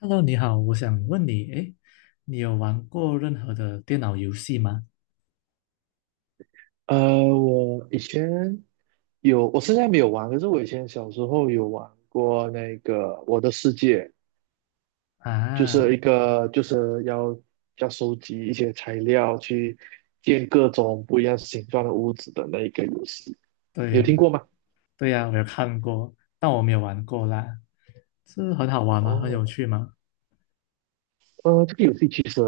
Hello，你好，我想问你，诶，你有玩过任何的电脑游戏吗？我以前有，我现在没有玩，可是我以前小时候有玩过那个《我的世界》，就啊，是一个就是要收集一些材料去建各种不一样形状的屋子的那一个游戏，你有对，听过吗？对呀，我有看过，但我没有玩过啦。是很好玩吗？很有哦，趣吗？这个游戏其实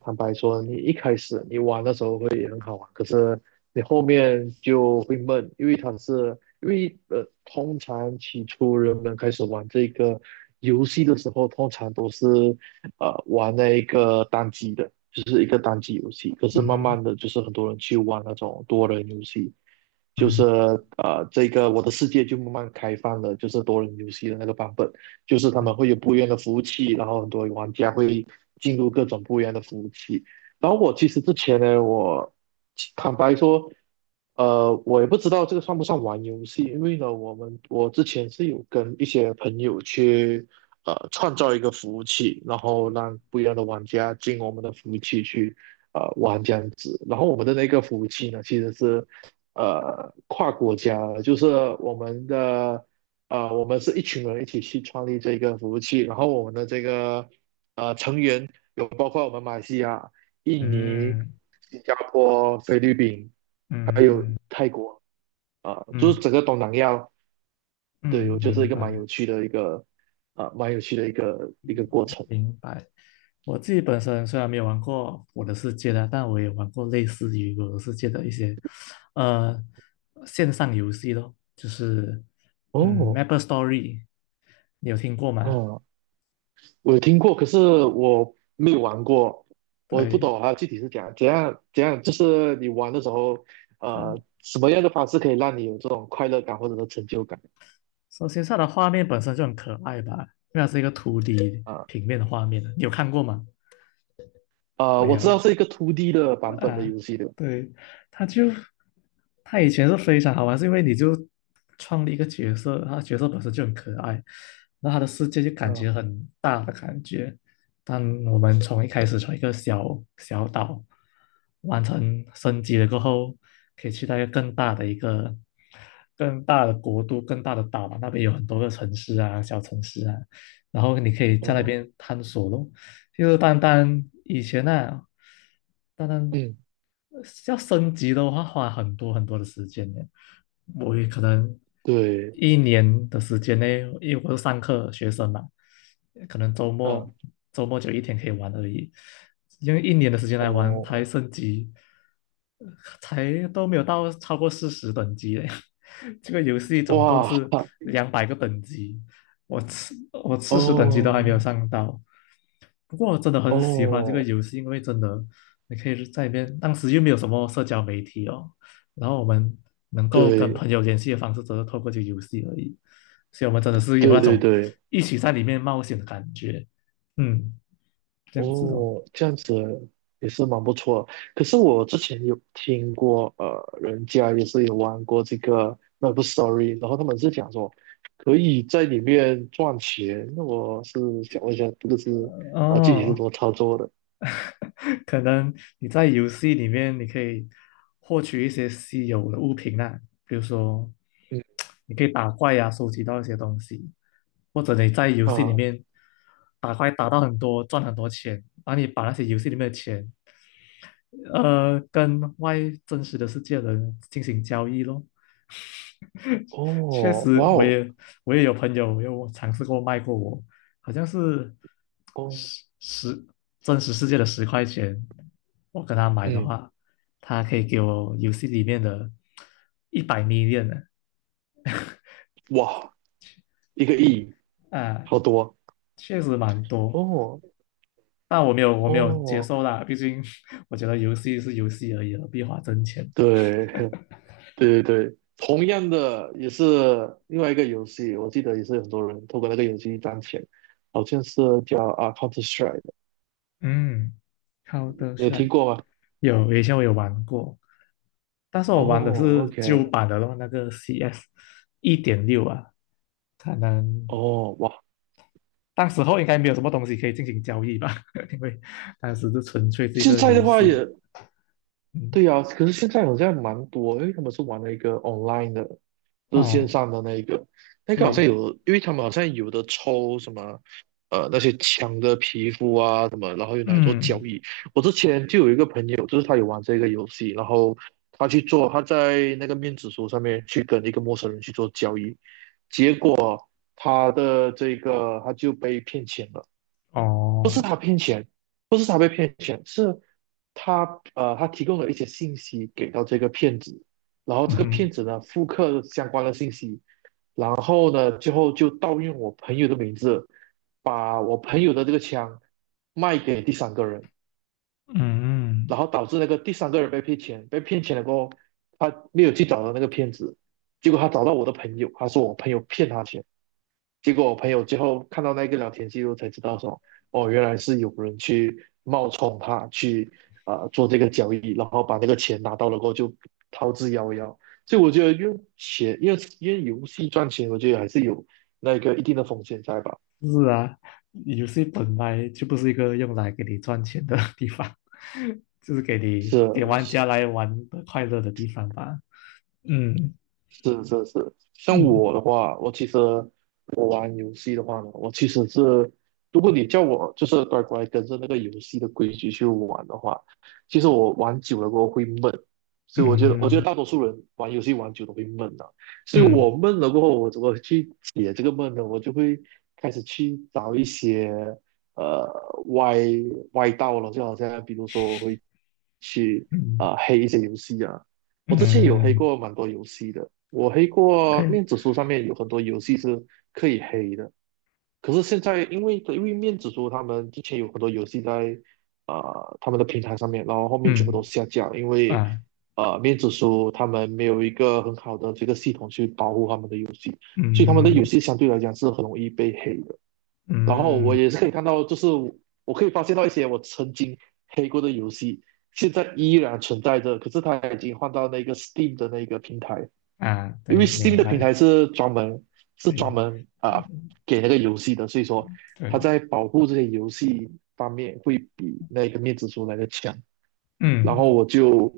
坦白说，你一开始你玩的时候会很好玩，可是你后面就会闷，因为通常起初人们开始玩这个游戏的时候，通常都是玩那一个单机的，就是一个单机游戏。可是嗯慢哼，慢的就是很多人去玩那种多人游戏，就嗯是这个我的世界就慢慢开放了，就是多人游戏的那个版本。就是他们嗯会有不一样的服务器，然后很多玩家会进入各种不一样的服务器。然后我其实之前呢，我坦白说，我也不知道这个算不算玩游戏，因为呢，我之前是有跟一些朋友去创造一个服务器，然后让不一样的玩家进我们的服务器去玩这样子。然后我们的那个服务器呢，其实是跨国家的，就是我们的啊，我们是一群人一起去创立这个服务器，然后我们的这个有包括我们马来西亚、印尼、嗯嗯新加坡、菲律宾，还有嗯泰国，啊、就是嗯，整个东南亚。对，嗯，我觉得是明一个蛮白。有趣的一个，啊、蛮有趣的一个过程。明白。我自己本身虽然没有玩过《我的世界》的，但我也玩过类似于《我的世界》的一些呃线上游戏咯，就是哦，Maple Story，你有听过吗？哦，我有听过，可是我没有玩过。我不对，懂啊，具体是怎样，怎样怎样，就是你玩的时候，它什么样的方式可以让你有这种快乐感或者是成就感？首先它的画面本身就很可爱吧，因为它是一个图 d 啊？平面的画面，你有看过吗？没我有知道啊，是一个 Two d 的版本的啊，游戏的。对，他就他以前是非常好玩，是因为你就创立一个角色，他角色本身就很可爱，然后他的世界就感嗯觉很大的感觉。但我们从一开始从一个小小岛完成升级了过后，可以去到一个更大的国度、更大的岛嘛，那边有很多个城市啊、小城市啊，然后你可以在那哦，边探索咯。就是单单以前那、啊，单单嗯，要升级的话，花很多很多的时间呢。我也可能对，一年的时间内，因为我是上课学生嘛，可能周嗯末周末就一天可以玩而已。用一年的时间来玩，才哦，升级，才都没有到超过40等级嘞。这个游戏总共哇，是200个等级，我四十等级都哦还没有上到，不过我真的很喜欢这个哦，游戏，因为真的你可以在里面，当时又没有什么社交媒体哦，然后我们能够跟对朋友联系的方式，只是透过这个游戏而已，所以我们真的是有那对对种对，一起在里面冒险的感觉，嗯，这样子哦，哦，这样子也是蛮不错的。可是我之前有听过，人家也是有玩过这个 l o v Story，然后他们是讲说可以在里面赚钱。那我是想问一下，这个是啊、具体是怎哦，么操作的？可能你在游戏里面你可以获取一些稀有的物品啊，比如说嗯你可以打怪呀、收集到一些东西，或者你在游戏里啊，面打怪打到很多，赚很多钱，然后你把那些游戏里面的钱，跟真实的世界的人进行交易咯。确哦，哇实，我哦，也我也有朋友有尝试过卖过我，好像是哦，十十真实世界的10块钱，我跟他买的嗯，话，他可以给我游戏里面的100 m i l 呢，哇，一个亿，啊，好多确实蛮多。哦但我没有接哦，受啦，毕竟 我觉得游戏是游戏而已，何必花真钱？对 对对对，同样的也是另外一个游戏，我记得也是很多人透过那个游戏赚钱，好像是叫啊 Counter Strike， 嗯，好的你有听帅，过吗？以前我有玩过，但是我玩的哦是旧，OK，版的咯，那个 CS 1.6啊，可能哦哇，当时候应该没有什么东西可以进行交易吧，因为当时就纯粹是一现个在游的话戏。也嗯，对呀，可是现在好像蛮多，因为他们是玩了一个 online 的，就是线哦，上的那一个。那个好像对，有，因为他们好像有的抽什么，那些枪的皮肤啊什么，然后又拿来做交嗯，易。我之前就有一个朋友，就是他有玩这个游戏，然后他去做，他在那个面子书上面去跟一个陌生人去做交易，结果他的这个他就被骗钱了，不是哦，他骗钱，不是他被骗钱，是他提供了一些信息给到这个骗子。然后嗯这个哼，骗子呢，复刻相关的信息，然后呢，最后就盗用我朋友的名字，把我朋友的这个枪卖给第三个人，然嗯。后导致那个第三个人被骗钱，被骗钱了过后，他没有去找到那个骗子，结果他找到我的朋友，他说我朋友骗他钱。结果我朋友最后看到那个聊天记录才知道说，哦，原来是有人去冒充他去啊、做这个交易，然后把那个钱拿到了过后就逃之夭夭。所以我觉得用钱，因为游戏赚钱，我觉得还是有那个一定的风险在吧？是啊，游戏本来就不是一个用来给你赚钱的 地方，就是给玩是家来玩的快乐的地方吧。嗯是是是，像嗯我的话，我其实我玩游戏的话呢，我其实是，如果你叫我就是乖乖跟着那个游戏的规矩去玩的话，其实我玩久了过后会闷。所以我觉得，我觉嗯得大多数人玩游戏玩久了会闷的、所以嗯我闷了过后，我怎么去解这个闷呢？我就会开始去找一些呃歪歪道了，就好像比如说我会去嗯啊、黑一些游戏啊。我之前有黑嗯过蛮多游戏的，我黑过，OK，面子书上面有很多游戏是可以黑的，可是现在因为面子书他们之前有很多游戏在他们的平台上面，然后后面全部嗯都下架了。因为啊面子书他们没有一个很好的这个系统去保护他们的游戏，所以他们的游嗯戏相对来讲是很容易被黑的。然后我嗯也是可以看到，就是我可以发现到一些我曾经黑过的游戏，现在依然存在着，可是它已经换到那个 Steam 的那个平台。啊，因为 对，Steam 明的平白，台是专门对啊嗯给那个游戏的，所以说它对，在保护这些游戏方面会比那个面子书来的强。然嗯。后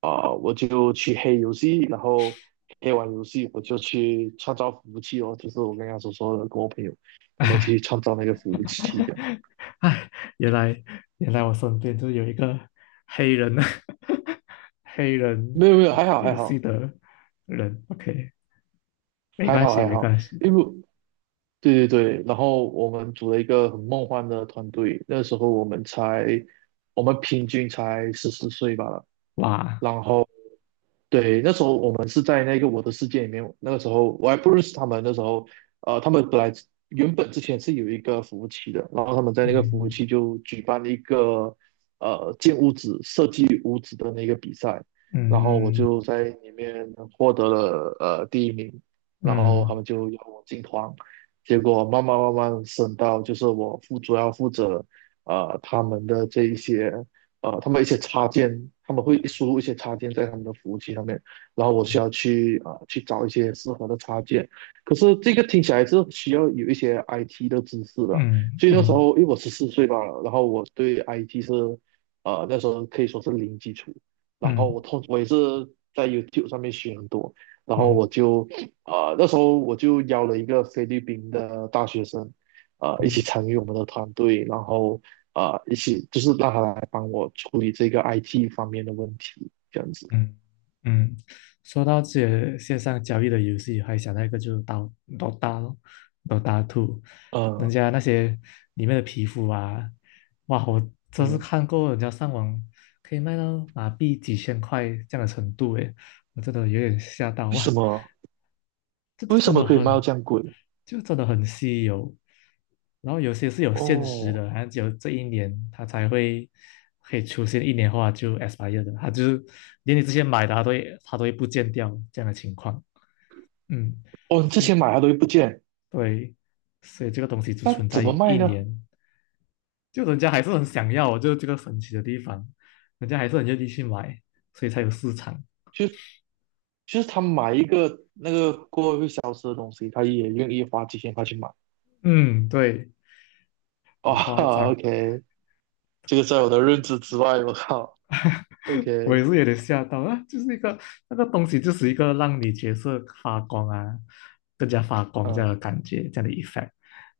啊、我就去黑游戏，然后黑完游戏我就去创造服务器哦，就是我刚刚所说的，跟我朋友我们一起 去创造那个 服务哈器这样。哈，哎，原来原来我身边就有一个黑人 黑人没有没有，还好游还戏好的人。OK，没还关好系，还没好，关系。因为对对对，然后我们组了一个很梦幻的团队。那时候我们平均才十四岁吧。哇，然后对，那时候我们是在那个我的世界里面。那个时候我还不认识他们，那时候他们原本之前是有一个服务器的，然后他们在那个服务嗯器就举办了一个建屋子、设计屋子的那个比赛，然后我嗯就在里面获得了第一名，然后他嗯们就邀我进团。结果慢慢慢慢升到就是我主要负责呃他们的这一些他们一些插件，他们会输入一些插件在他们的服务器上面，然后我需要啊、去找一些适合的插件。可是这个听起来是需要有一些 IT 的知识嗯的，嗯所以那时嗯候因为我十四岁吧，然后我对 IT 那时候可以说是零基础。然后嗯我也是在 YouTube 上面学很多，然后嗯那时候我就邀了一个菲律宾的大学生。一起嗯参与我们的团队，然后一起，就是让他来帮我处理这个 IT 方面的问题，这样子。嗯嗯，说到这些线上交易的游戏，还想到一个就是刀大咯，刀大 t 人呃，家那些里面的皮肤啊，哇，我真是嗯，看过人家上网可以卖到马币几千块这样的程度，诶，我真的有点吓到为什哇，么这为什真么的可以卖到很这样贵？就真的很稀有。然后有些是有限时的，哦，好像只有这一年它才会可以出现一年后它就 expire 的，它就是连你之前买的它都会不见掉这样的情况。嗯，哦，之前是，买它都会不见，对，所以这个东西只那存在怎么于卖一呢？年，就人家还是很想要，就是这个神奇的地方，人家还是很愿意去买，所以才有市场。就就是他买一个那个过后会消失的东西，他也愿意花几千块去买。嗯，对，很夸哇张。，OK，这个在我的认知之外，我靠我也，OK，是有点吓到啊，就是一个那个东西，就是一个让你角色发光啊，更加发光这样的嗯，感觉，这样的 effect，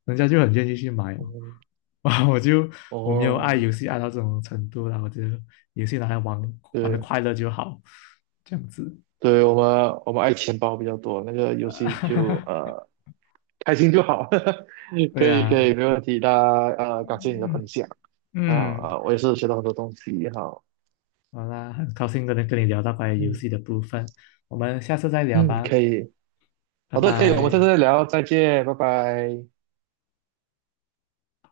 人家就很愿意去买哦。嗯，哇，我没有爱哦，游戏爱到这种程度啦，我觉得游戏拿来玩玩的对快乐就好，这样子。对，我们爱钱包比较多，那个游戏就 开心就好，可对以可以，啊，没问题。那感谢你的分嗯享啊嗯，嗯啊，我也是学到很多东西。好，好啦，很高兴跟你聊到关于游嗯戏的部分，我们下次再聊嗯，吧，可以，拜好的，可以，我们下拜。次再聊，再见，拜拜。